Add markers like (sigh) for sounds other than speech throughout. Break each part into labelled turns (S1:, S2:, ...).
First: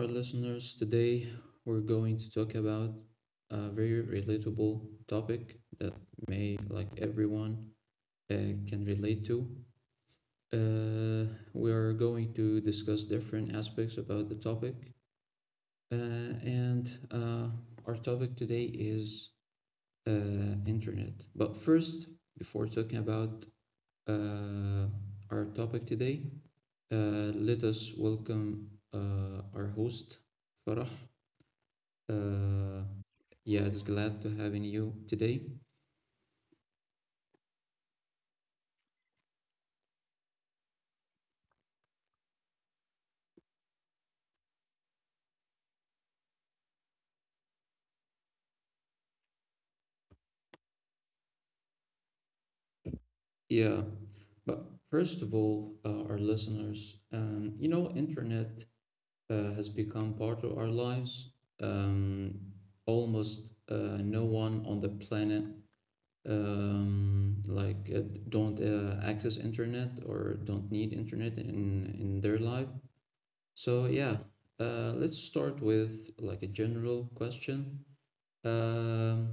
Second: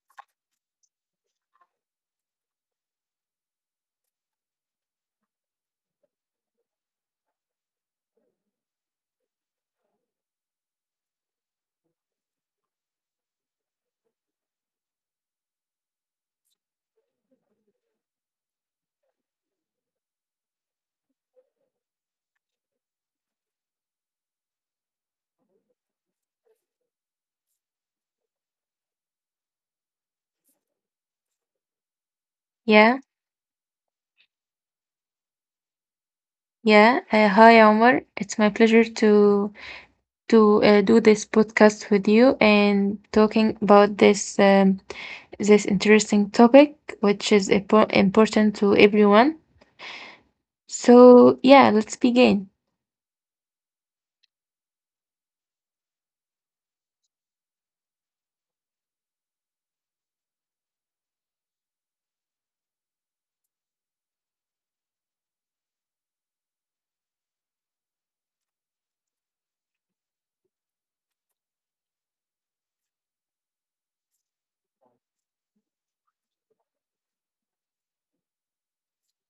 S1: our listeners. Today, we're going to talk about a very relatable topic that may, like everyone, uh, can relate to. We are going to discuss different aspects about the topic, and our topic today is internet. But first, before talking about uh, our topic today, let us welcome our host, Farah. Uh,
S2: Yeah,
S1: yeah, it's glad to having you today.
S2: yeah. Hi, Omar. It's my pleasure to do this podcast with you and talking about this this interesting topic, which is important to everyone. So yeah, let's begin.
S1: Yeah, but first of all, our listeners, you know, internet has become part of our lives. Um, Almost no one on the planet um, like uh, don't access internet or don't need internet in their life. So yeah, let's start with like a general question. Um,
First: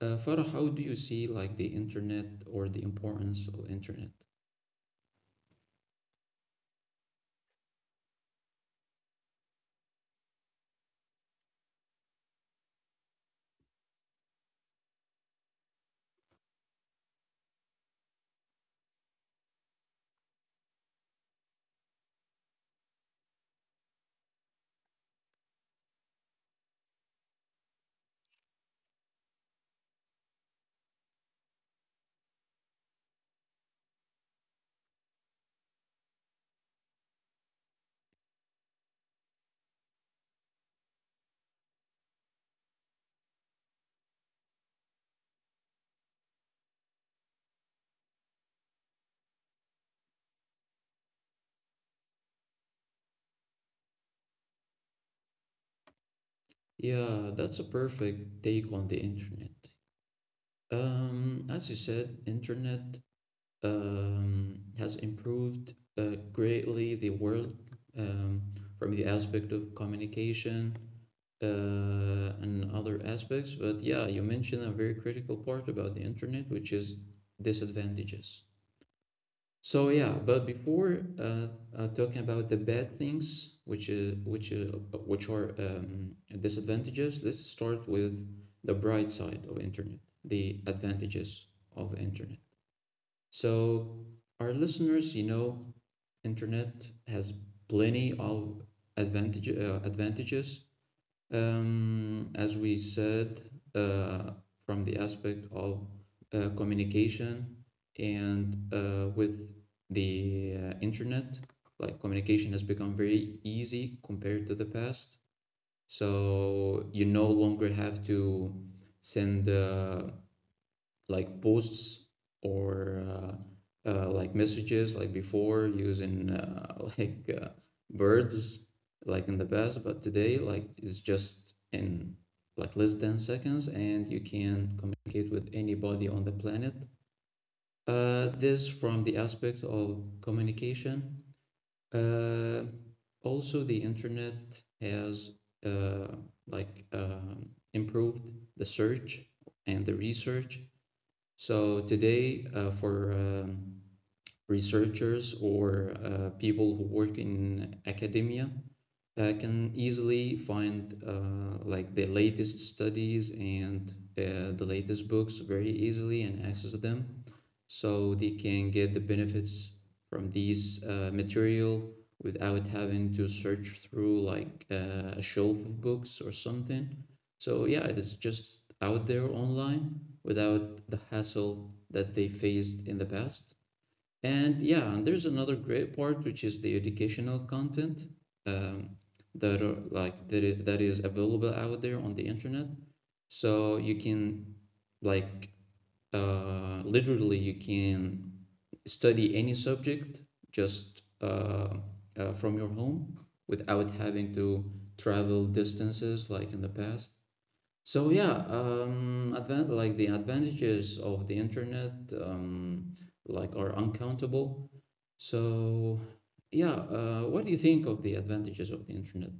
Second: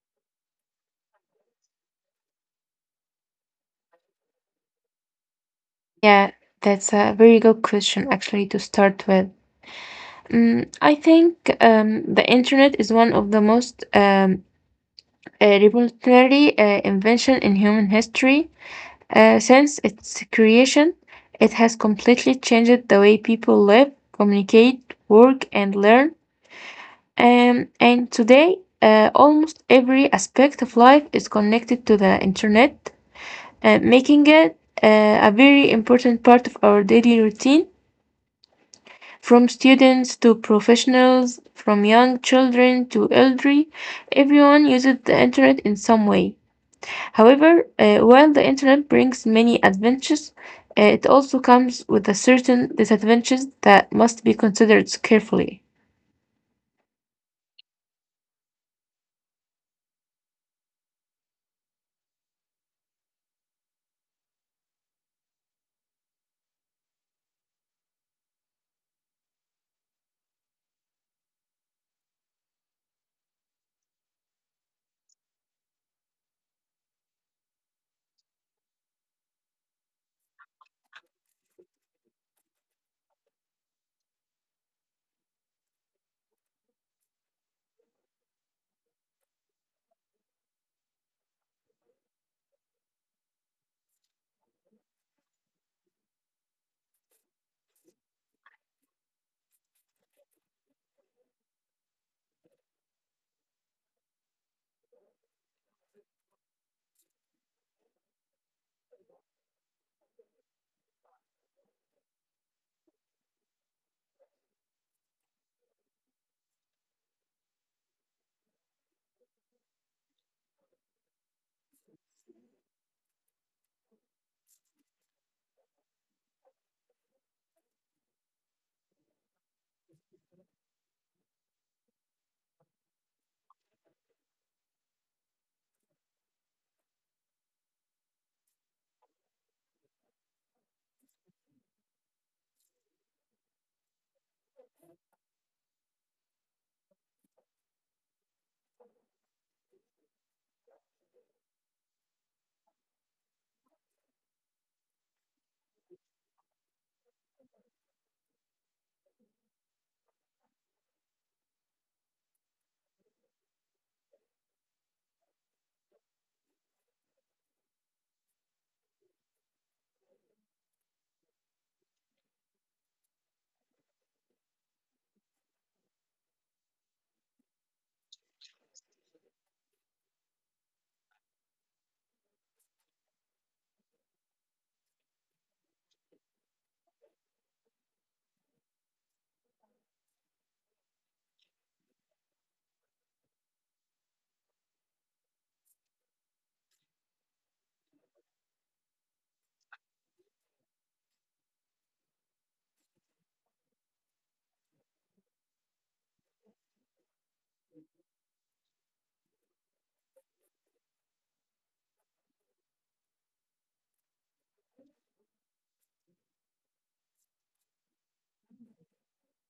S1: Farah, how do you see like the internet or the importance of internet?
S2: Yeah, that's a very good question actually to start with. Mm, I think the internet is one of the most revolutionary invention in human history. Since its creation, it has completely changed the way people live, communicate, work, and learn. And today, almost every aspect of life is connected to the internet, making it a very important part of our daily routine. From students to professionals, from young children to elderly, everyone uses the internet in some way. However, while the internet brings many advantages, it also comes with a certain disadvantages that must be considered carefully.
S1: Yeah, that's a perfect take on the internet. As you said, internet has improved greatly the world, um, from the aspect of communication and other aspects. But yeah, you mentioned a very critical part about the internet, which is disadvantages. So yeah, but before talking about the bad things, which are disadvantages, let's start with the bright side of internet, the advantages of internet. So our listeners, you know, internet has plenty of advantages as we said, uh, from the aspect of communication and with the internet, like communication has become very easy compared to the past. So you no longer have to send like posts or like messages like before using (laughs) like birds like in the past, but today like it's just in like less than seconds, and you can communicate with anybody on the planet. This from the aspect of communication. uh, Also the internet has uh, like um improved the search and the research. So today, for researchers or people who work in academia can easily find like the latest studies and the latest books very easily and access them, so they can get the benefits from these material without having to search through like a shelf of books or something. So yeah, it is just out there online without the hassle that they faced in the past. And yeah, and there's another great part, which is the educational content um, that are like that is available out there on the internet. So you can like literally you can study any subject just from your home without having to travel distances like in the past. So yeah, like the advantages of the internet um, like are uncountable. So yeah, what do you think of the advantages of the internet?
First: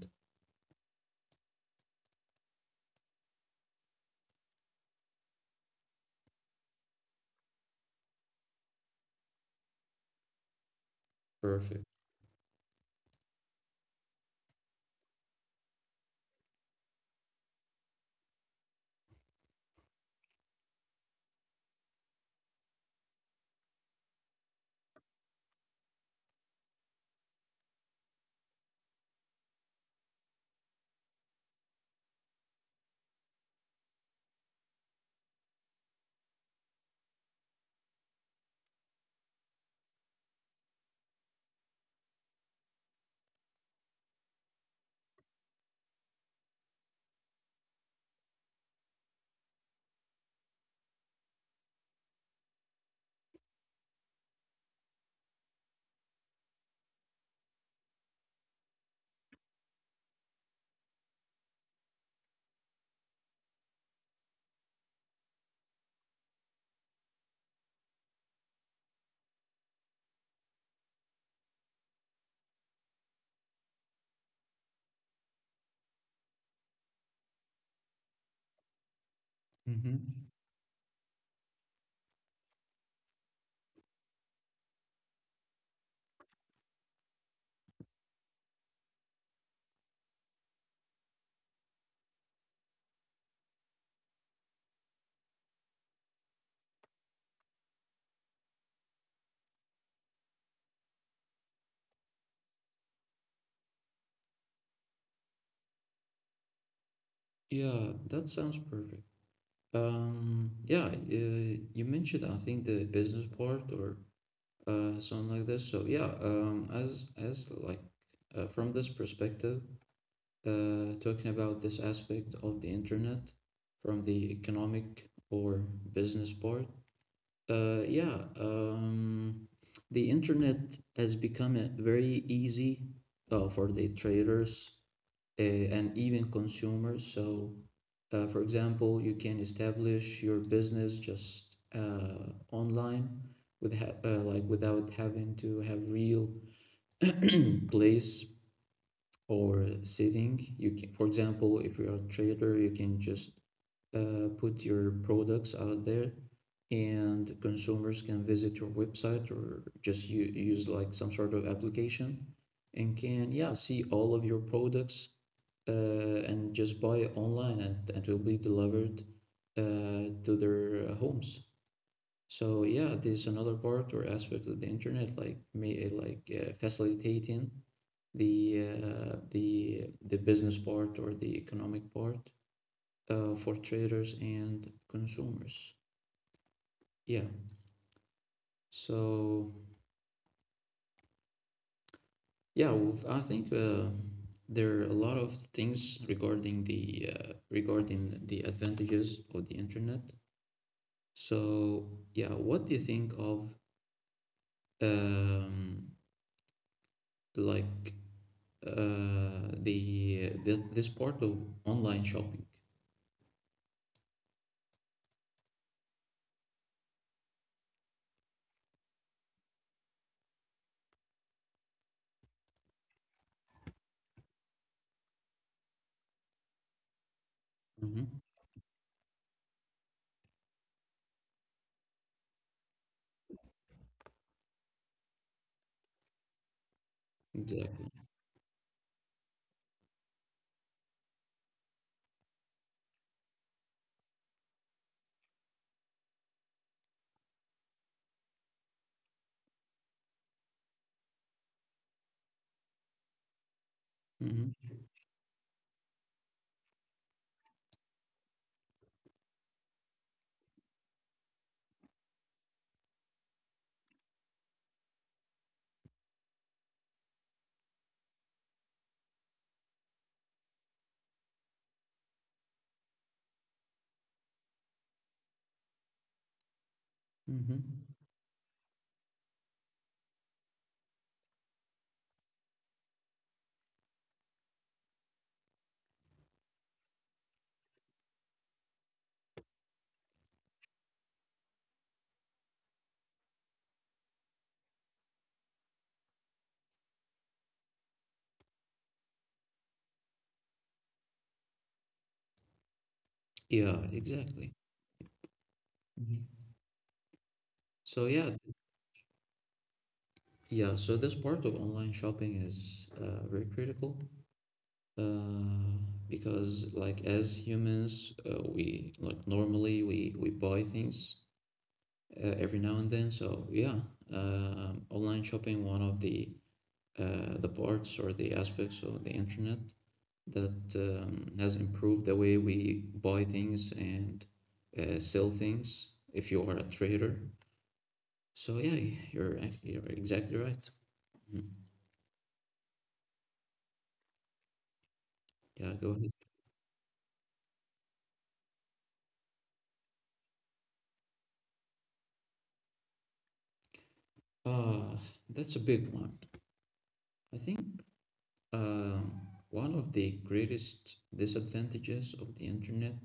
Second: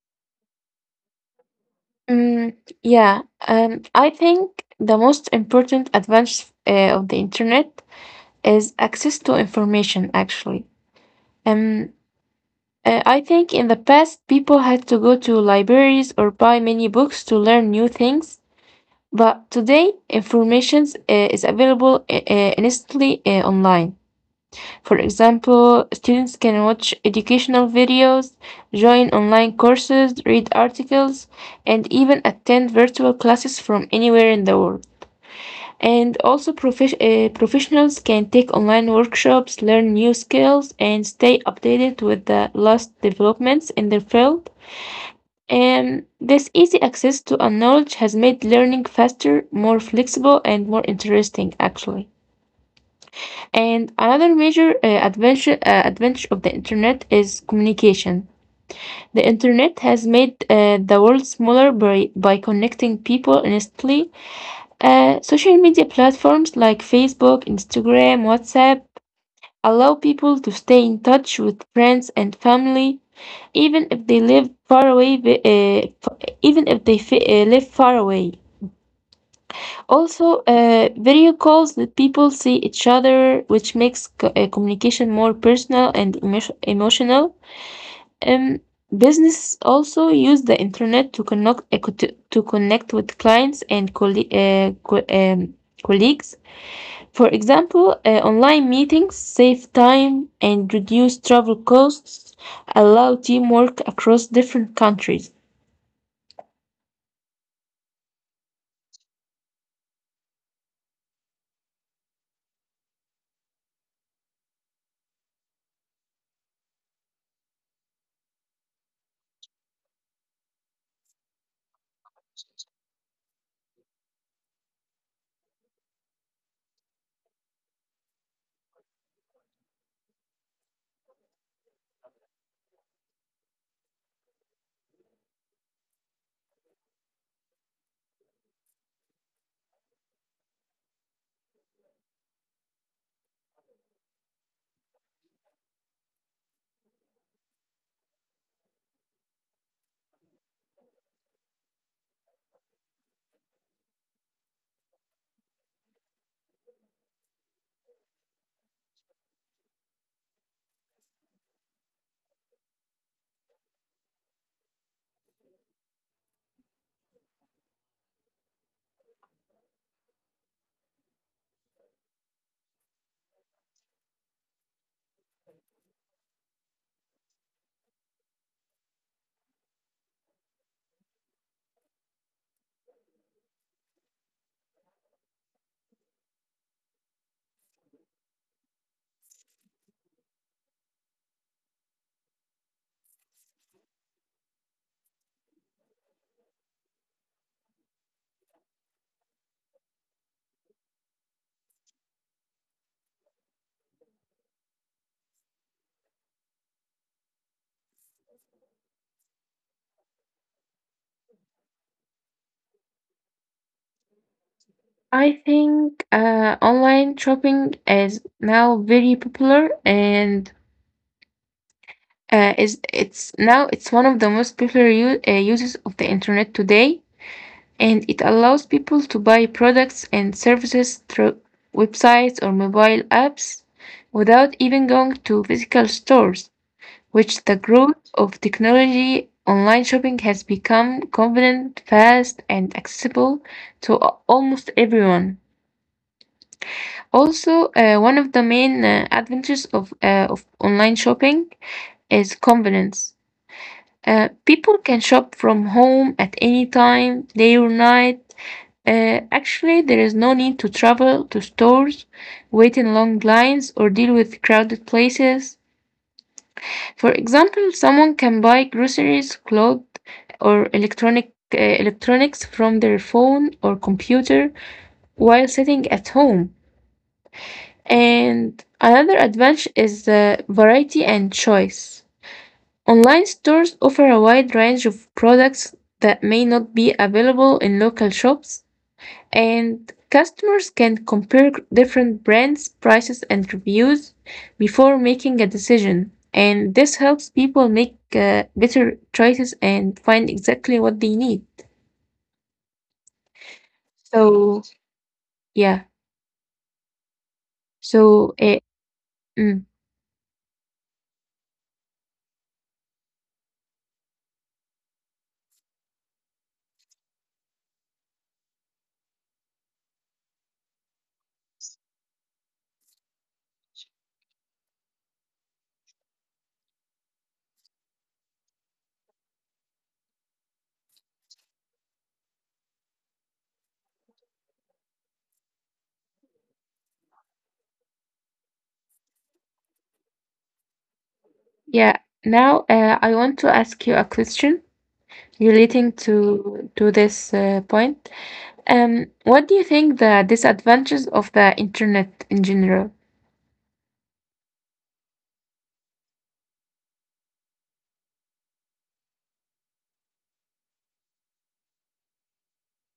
S2: Mm, yeah, I think the most important advantage of the internet is access to information, actually.
S1: Perfect.
S2: Um, I think in the past, people had to go to libraries or buy many books to learn new things, but today, information is available instantly online. For example, students can watch educational videos, join online courses, read articles, and even attend virtual classes from anywhere in the world. And also, professionals can take online workshops, learn new skills, and stay updated with the latest developments in their field. And this easy access to a knowledge has made learning faster, more flexible, and more interesting, actually. And another major advantage of the internet is communication. The internet has made the world smaller by connecting people instantly. Social media platforms like Facebook, Instagram, WhatsApp allow people to stay in touch with friends and family, even if they live far away. Uh, f- even if they fi- live far away.
S1: Mm-hmm.
S2: Also, video calls let people see each other, which makes communication more personal and emotional. Um, Business also use the internet to connect to connect with clients and colleagues. For example, online meetings save time and reduce travel costs, allow teamwork across different countries.
S1: Yeah, that sounds perfect. Yeah, you mentioned I think the business part or something like this. So yeah, as like from this perspective, talking about this aspect of the internet from the economic or business part. Yeah, the internet has become a very easy for the traders and even consumers. So, for example, you can establish your business just online with ha like without having to have real place or sitting. You can, for example, if you are a trader, you can just put your products out there, and consumers can visit your website or just use like some sort of application and can yeah see all of your products, uh, and just buy it online, and it will be delivered to their homes. So yeah, this is another part or aspect of the internet like may like facilitating the business part or the economic part for traders and consumers. Yeah. So I think there are a lot of things regarding the advantages of the internet. So yeah, what do you think of um, like the this part of online shopping?
S2: I think online shopping is now very popular and is it's now it's one of the most popular uses of the internet today,
S1: Mm-hmm.
S2: and it allows people to buy products and services through websites or mobile apps without even going to physical stores, which the
S1: Exactly.
S2: growth of technology online shopping has become convenient, fast, and accessible to almost everyone. Also, one of the main advantages of online shopping is convenience.
S1: Mm-hmm.
S2: People can shop from home at any time, day or night. Actually, there is no need to travel to stores, wait in long lines, or deal with crowded places. For example, someone can buy groceries, clothes, or electronics from their phone or computer while sitting at home.
S1: Mm-hmm.
S2: And another advantage is variety and choice. Online stores offer a wide range of products that may not be available in local shops, and customers can compare different brands, prices, and reviews before making a decision. And this helps people make better choices and find exactly what they need.
S1: Yeah, exactly.
S2: So, yeah.
S1: Mhm. So yeah,
S2: So, uh, mm,
S1: yeah, so this part of online shopping is very critical uh, because, like, as humans, we like normally we buy things every now and then. So yeah, online shopping one of the parts or the aspects of the internet that has improved the way we buy things and sell things. If you are a trader, so yeah, you're you're exactly right. Mhm.
S2: yeah. Now, I want to ask you a question
S1: Yeah,
S2: relating
S1: go ahead.
S2: to this point. Um, what do you think the disadvantages of the internet in general?
S1: Uh, that's a big one. I think uh, one of the greatest disadvantages of the internet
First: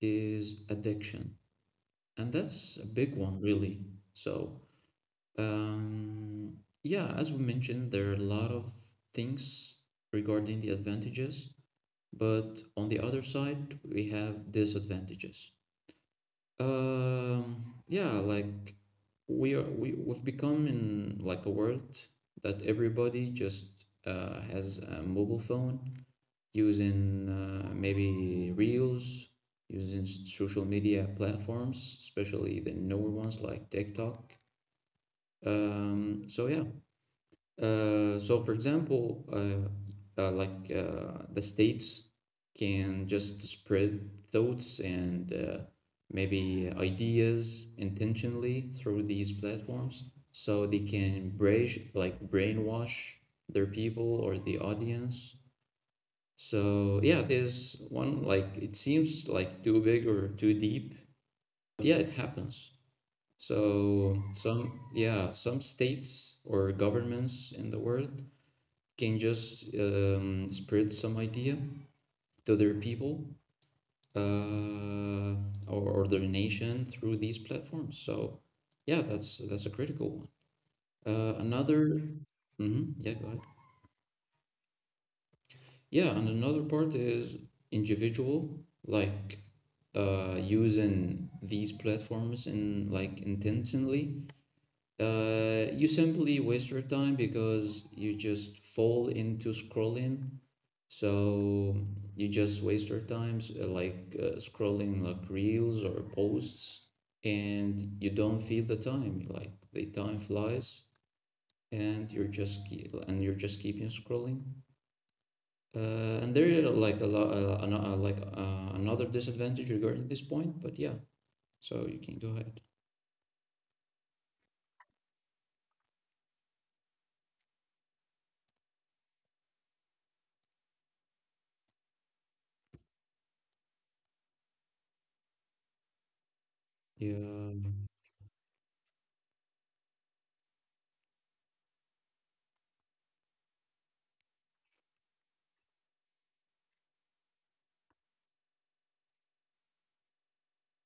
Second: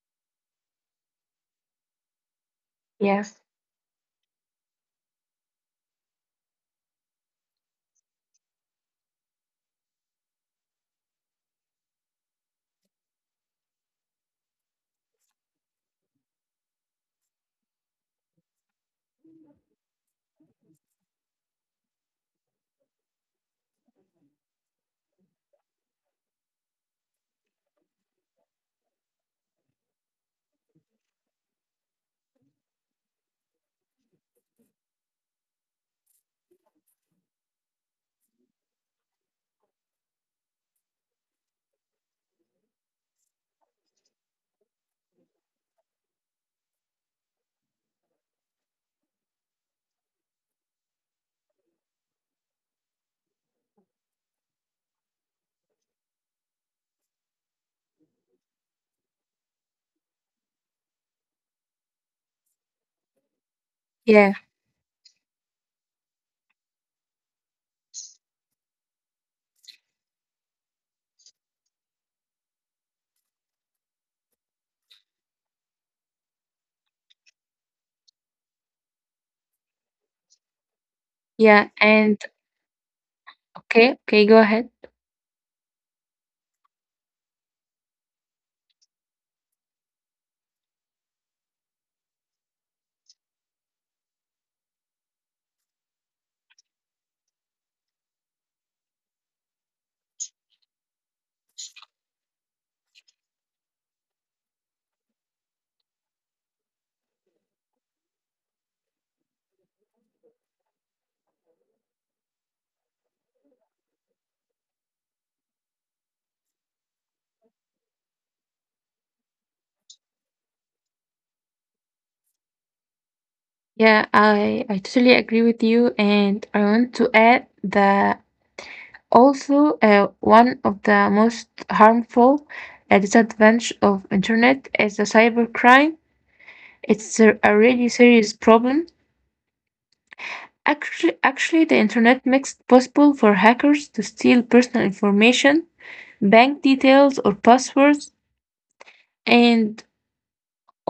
S1: is addiction, and that's a big
S2: Yes.
S1: one, really. So, um, yeah, as we mentioned, there are a lot of things regarding the advantages, but on the other side, we have disadvantages. Um, yeah, like we are we we've become in like a world that everybody just has a mobile phone using maybe reels, using social media platforms, especially the newer ones like TikTok. Um, so yeah, so, for example, the states can just spread thoughts and maybe ideas intentionally through these platforms, so they can like brainwash their people or the audience. So yeah, there's one like it seems like too big or too deep. Yeah, it happens. So
S2: Yeah.
S1: some, yeah, some states or governments in the world can just spread some idea to their people uh, or their nation through these platforms. So yeah, that's a critical one. Uh,
S2: yeah
S1: another,
S2: and
S1: mhm, yeah, go ahead.
S2: okay okay, go ahead.
S1: Yeah, and another part is individual, like using these platforms in like intentionally. You simply waste your time because you just fall into scrolling. So you just waste your time like scrolling like reels or posts, and you don't feel the time. Like the time flies, and you're just keeping scrolling. And there are like a lot, another disadvantage regarding this point. But yeah, so you can go ahead.
S2: Yeah, I totally agree with you, and I want to add that also, one of the most harmful disadvantage of internet is the cybercrime. It's a
S1: Yeah,
S2: really serious problem. Actually, the internet makes it possible for hackers to steal personal information, bank details, or passwords, and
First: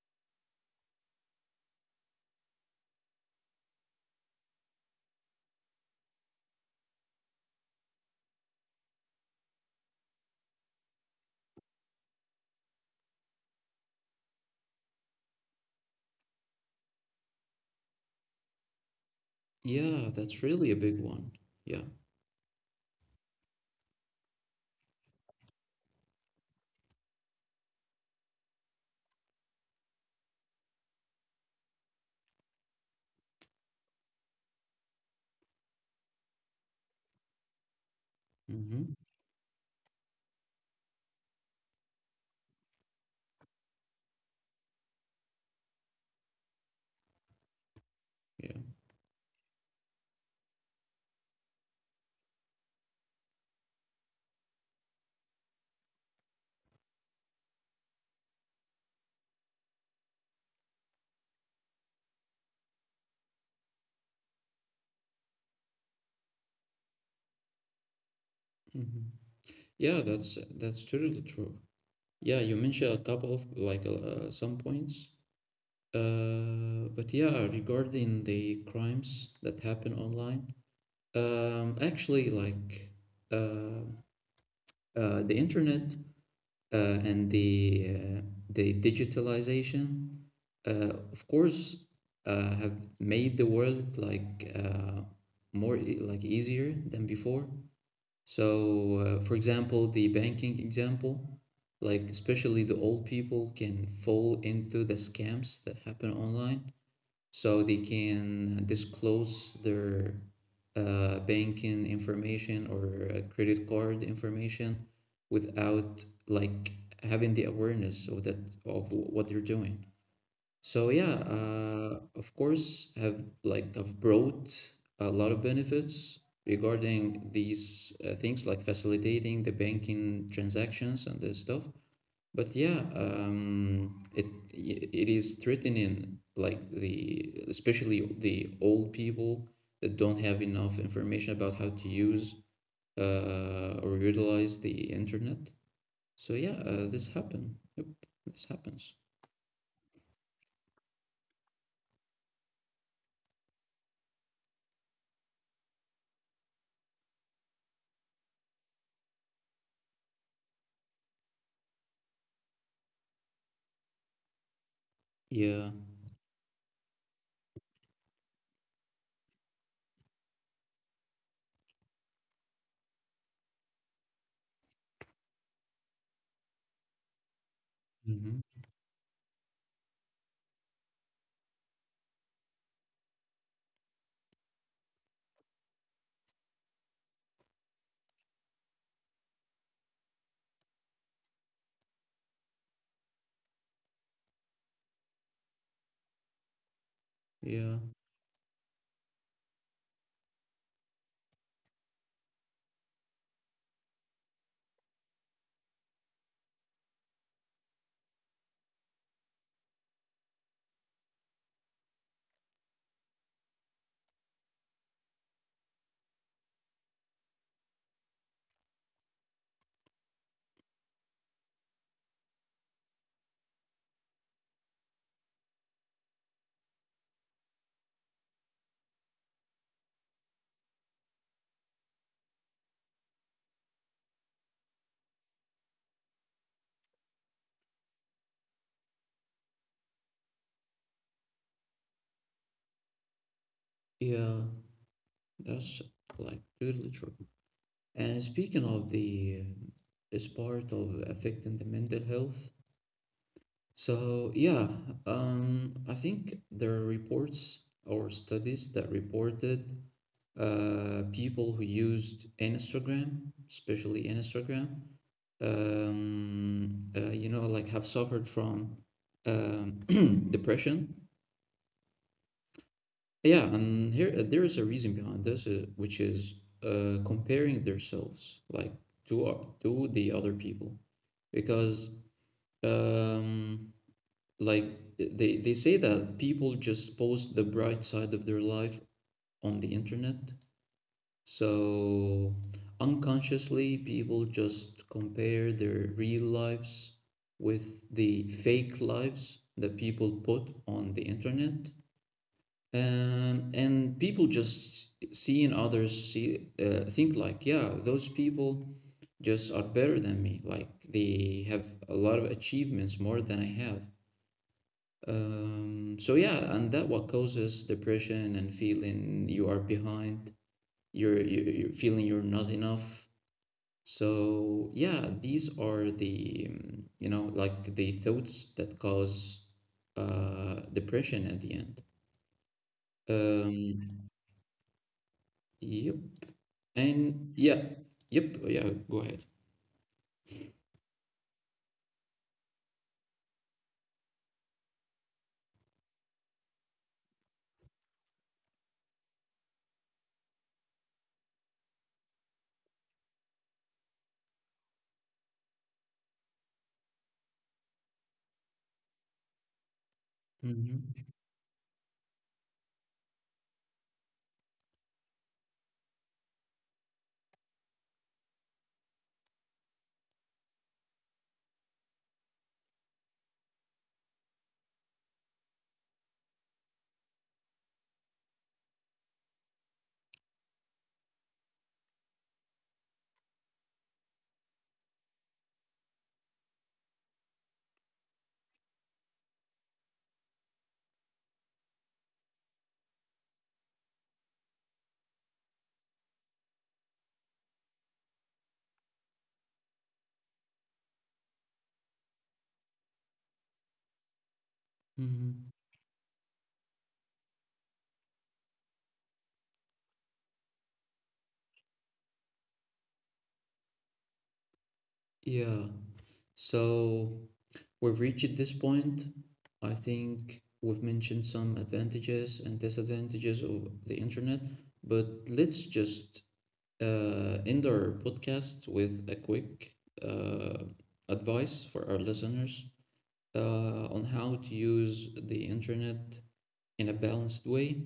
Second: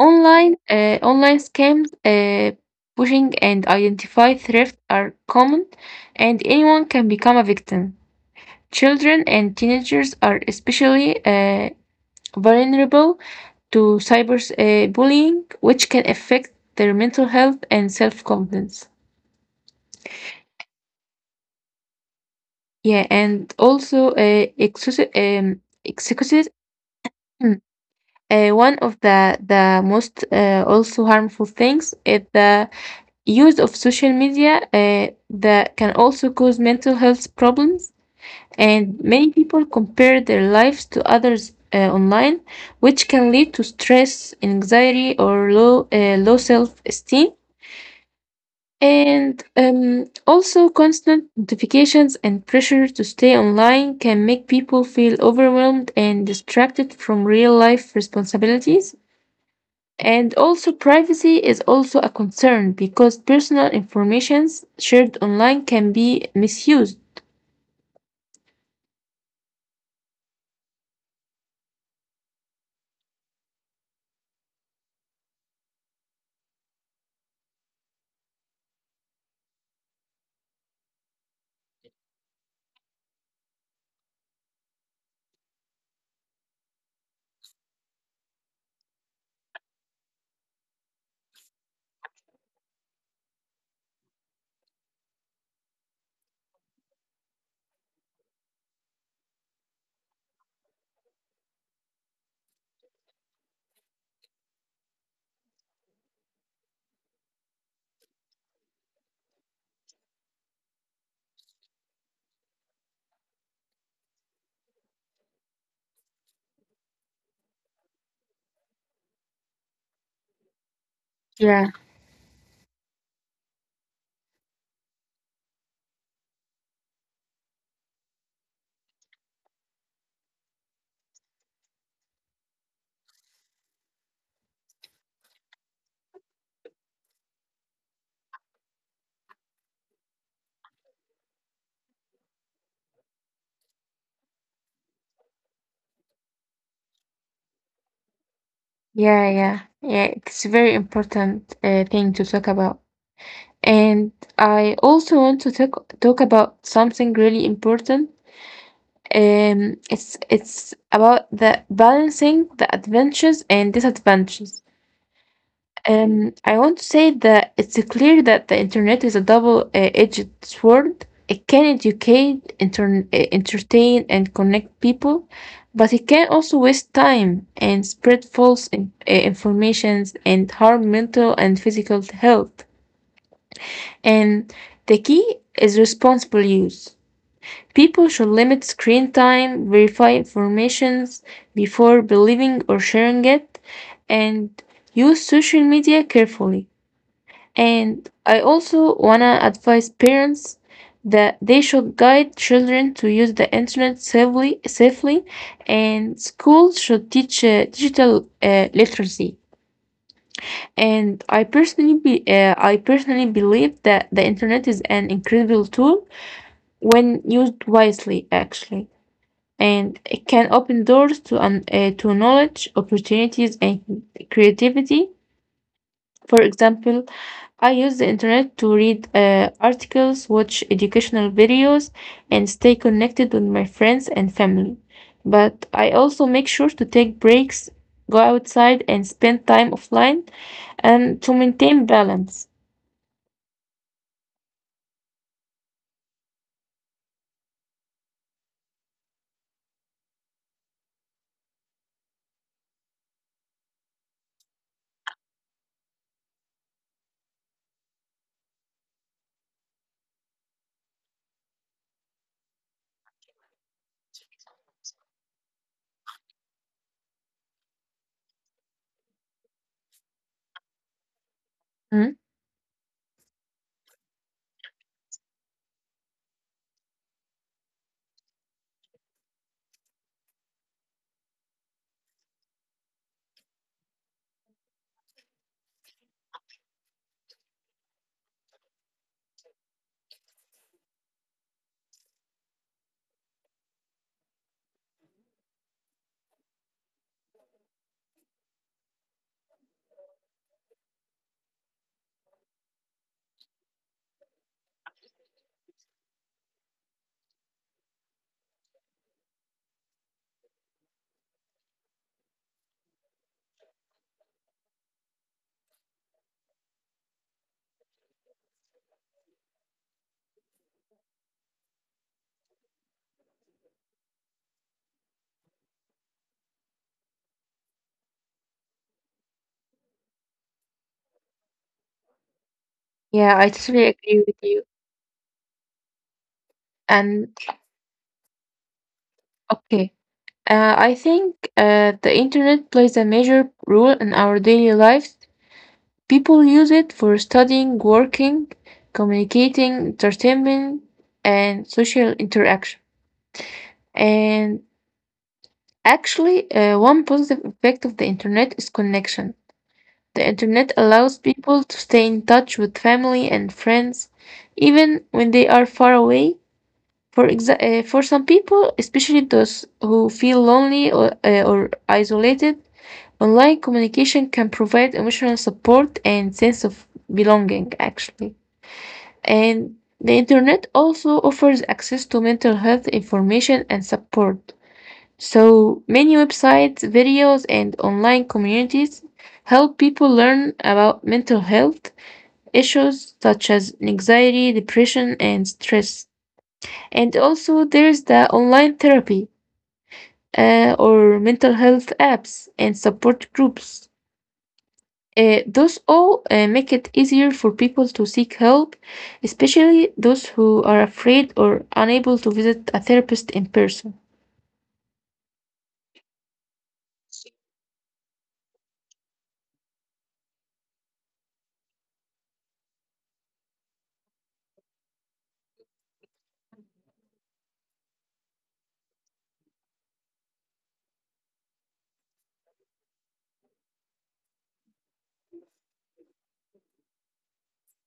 S2: online scams, phishing, and identify theft are common, and anyone can become a victim. Children and teenagers are especially vulnerable to cyber bullying, which can affect their mental health and self confidence.
S1: yeah, that's really a big one. Yeah.
S2: Yeah, and also excuses. Mm, one of the most also harmful things is the use of social media that can also cause mental health problems. And
S1: Mm-hmm.
S2: many people compare their lives to others online, which can lead to stress, anxiety, or low self esteem.
S1: Yeah.
S2: And also, constant notifications and pressure to stay online can make people feel overwhelmed and distracted from real life responsibilities. And also, privacy is also a concern because personal informations shared online can be misused.
S1: Mm-hmm. Yeah, that's totally true. Yeah, you mentioned a couple of like some points. But yeah, regarding the crimes that happen online, actually, like uh, the internet and the digitalization, of course, have made the world like easier than before. So, for example, the banking example, like especially the old people can fall into the scams that happen online. So they can disclose their banking information or credit card information without like having the awareness of that of what they're doing. So yeah,
S2: Yeah,
S1: of course, have like have brought a lot of benefits regarding these things like facilitating the banking transactions and this stuff. But yeah, it is threatening like the especially the old people that don't have enough information about how to use or utilize the internet. So yeah, this happen. Yep, this happens.
S2: yeah, yeah, yeah. It's a very important thing to talk about. And I also want to talk about something really important. It's about the balancing the advantages and disadvantages.
S1: Yeah.
S2: I want to say that it's clear that the internet is a double-edged sword. It can educate, entertain, and connect people, but it can also waste time and spread
S1: Hmm.
S2: false informations and harm mental and physical health. And the key is responsible use. People should limit screen time, verify informations before believing or sharing it, and use social media carefully.
S1: Yeah.
S2: And I also want to advise parents that they should guide children to use the internet safely, safely, and schools should teach digital literacy. And I personally believe that the internet is an incredible tool when used wisely, actually, and it can open doors to to knowledge, opportunities, and creativity. For example, I use the internet to read articles, watch educational videos, and stay connected with my friends and family. But I also make sure to take breaks, go outside, and spend time offline, and to maintain balance.
S1: Yeah, that's like totally true. And speaking of the is part of affecting the mental health. So yeah, I think there are reports or studies that reported people who used Instagram, especially Instagram, you know, like have suffered from um, (clears throat) depression.
S2: Mhm.
S1: Yeah, and here there is a reason behind this, which is comparing themselves like to the other people, because um, like they say that people just post the bright side of their life on the internet, so unconsciously people just compare their real lives with the fake lives that people put on the internet, and people just seeing others see think like yeah those people just are better than me, like they have a lot of achievements more than I have. So yeah, and that what causes depression and feeling you are behind. You're feeling you're not enough. So yeah, these are the you know like the thoughts that cause depression at the end.
S2: Yeah, I totally
S1: um,
S2: agree with you.
S1: yep. And
S2: And
S1: yeah, yep, oh, yeah, go ahead.
S2: okay. I think the internet plays a major role in our daily lives. People use it for studying, working, communicating, entertainment, and social interaction. And actually, one positive effect of the internet is connection. The internet
S1: Hmm.
S2: allows people to stay in touch with family and friends, even when they are far away. For for some people, especially those who feel lonely or or isolated, online communication can provide emotional support and sense of belonging, actually. And the internet also offers access to mental health information and support. So many websites, videos, and online communities help people learn about mental health issues such as anxiety, depression, and stress. And also, there's the online therapy or mental health apps and support groups.
S1: Hmm.
S2: Those all make it easier for people to seek help, especially those who are afraid or unable to visit a therapist in person.
S1: Yeah. So we've reached this point. I think we've mentioned some advantages and disadvantages of the internet, but let's just end our podcast with a quick uh, advice for our listeners on how to use the internet in a balanced way.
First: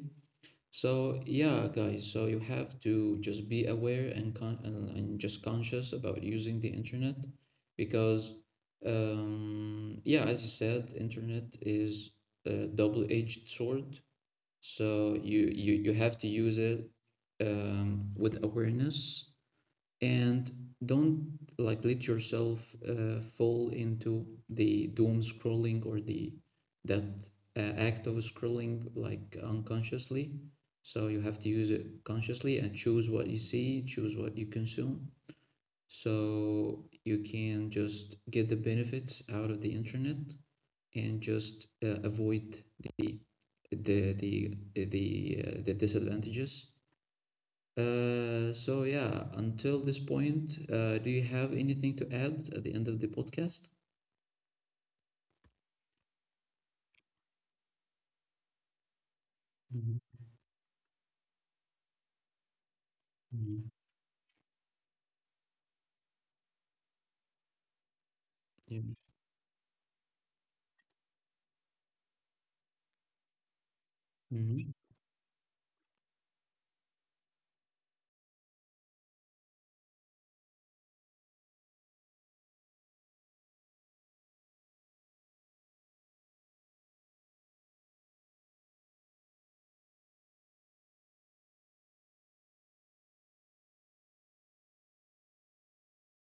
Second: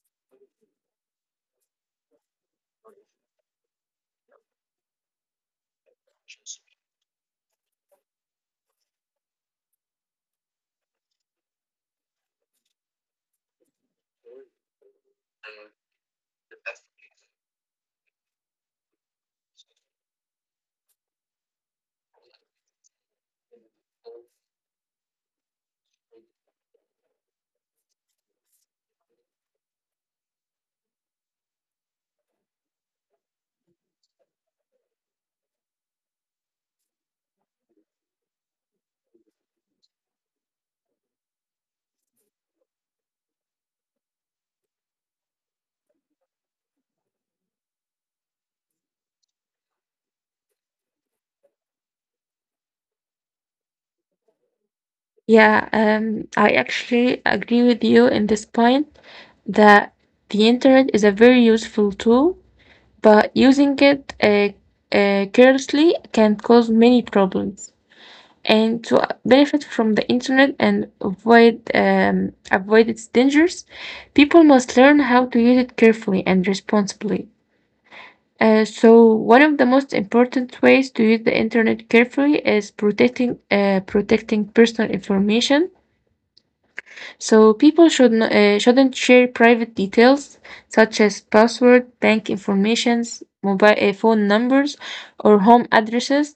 S1: So yeah, guys, so you have to just be aware and con and just conscious about using the internet because yeah, as you said, internet is a double-edged sword. So you have to use it with awareness, and don't like let yourself fall into the doom scrolling or the that act of scrolling like unconsciously. So you have to use it consciously and choose what you see, choose what you consume, so you can just get the benefits out of the internet, and just avoid the the the the disadvantages. So yeah, until this point, do you have anything to add at the end of the podcast?
S2: Yeah, I actually agree with you in this point that
S1: Mhm.
S2: the internet is a very useful tool, but
S1: Mhm.
S2: using it carelessly can cause many problems, and
S1: Yeah.
S2: to benefit from the internet and avoid its dangers, people must
S1: Hmm.
S2: learn how to use it carefully and responsibly. So one of the most important ways to use the internet carefully is protecting personal information. So people should shouldn't share private details such as password, bank informations, mobile phone numbers, or home addresses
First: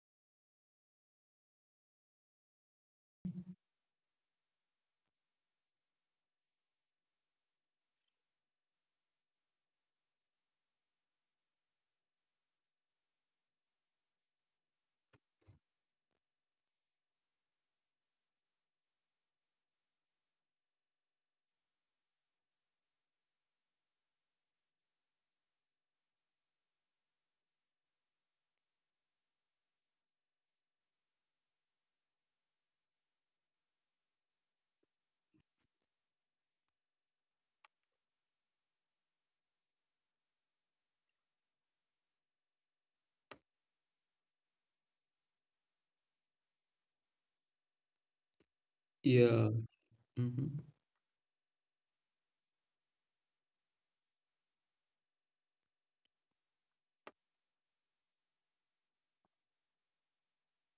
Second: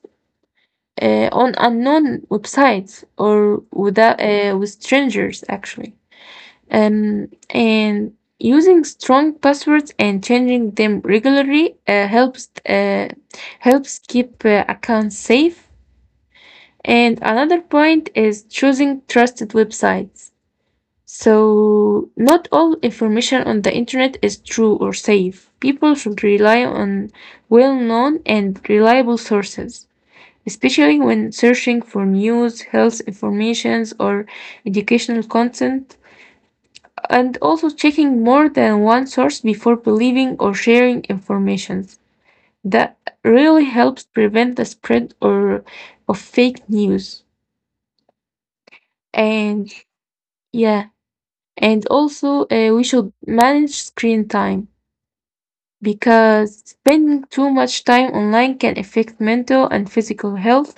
S2: on unknown websites or without, with strangers, actually. And using strong passwords and changing them regularly helps keep accounts safe. And another point is choosing trusted websites. So not all information on the internet is true or safe. People should rely on well-known and reliable sources, especially when searching for news, health informations, or educational content, and also checking more than one source before believing or sharing information. That really helps prevent the spread or of fake news.
S1: Yeah.
S2: And
S1: Hmm.
S2: yeah, and also we should manage screen time because spending too much time online can affect mental and physical health.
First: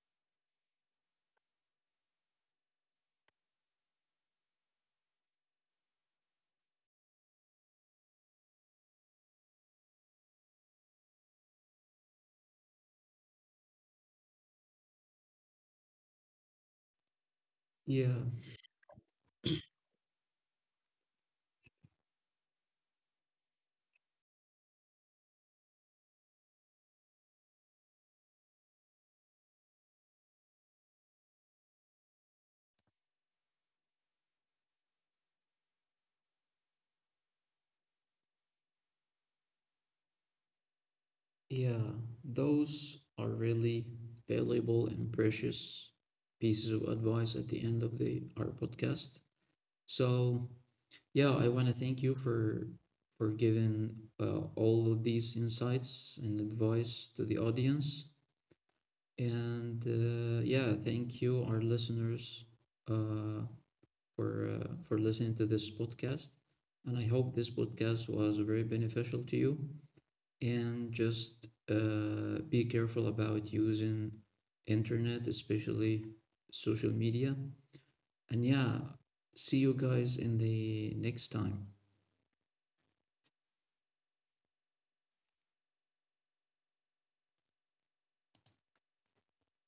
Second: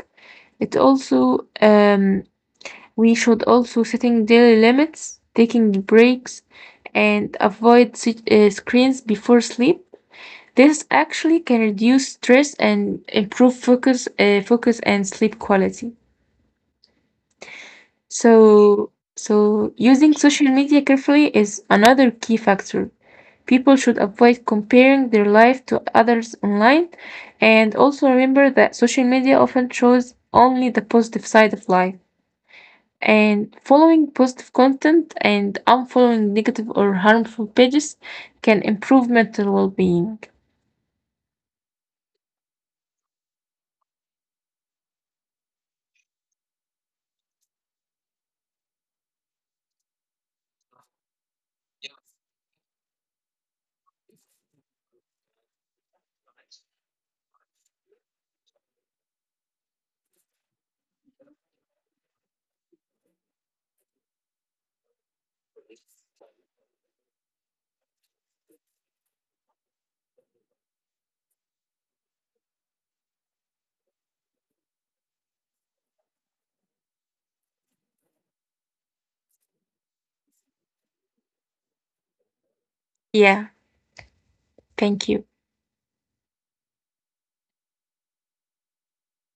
S2: It also We should also setting daily limits, taking breaks, and avoid screens before sleep. This actually can reduce stress and improve focus and sleep quality.
S1: Yeah.
S2: So, so using social media carefully is another key factor. People should avoid comparing their life to others online, and also remember that social media often shows only the positive side of life. And following positive content and unfollowing negative or harmful pages can improve mental well being.
S1: Yeah. Those are really valuable and precious pieces of advice at the end of the our podcast. So yeah, I want to thank you for giving all of these insights and advice to the audience. And yeah, thank you, our listeners, uh, for listening to this podcast. And I hope this podcast was very beneficial to you. And just be careful about using internet, especially social media. And yeah, see you guys in the next time.
S2: Yeah, thank you.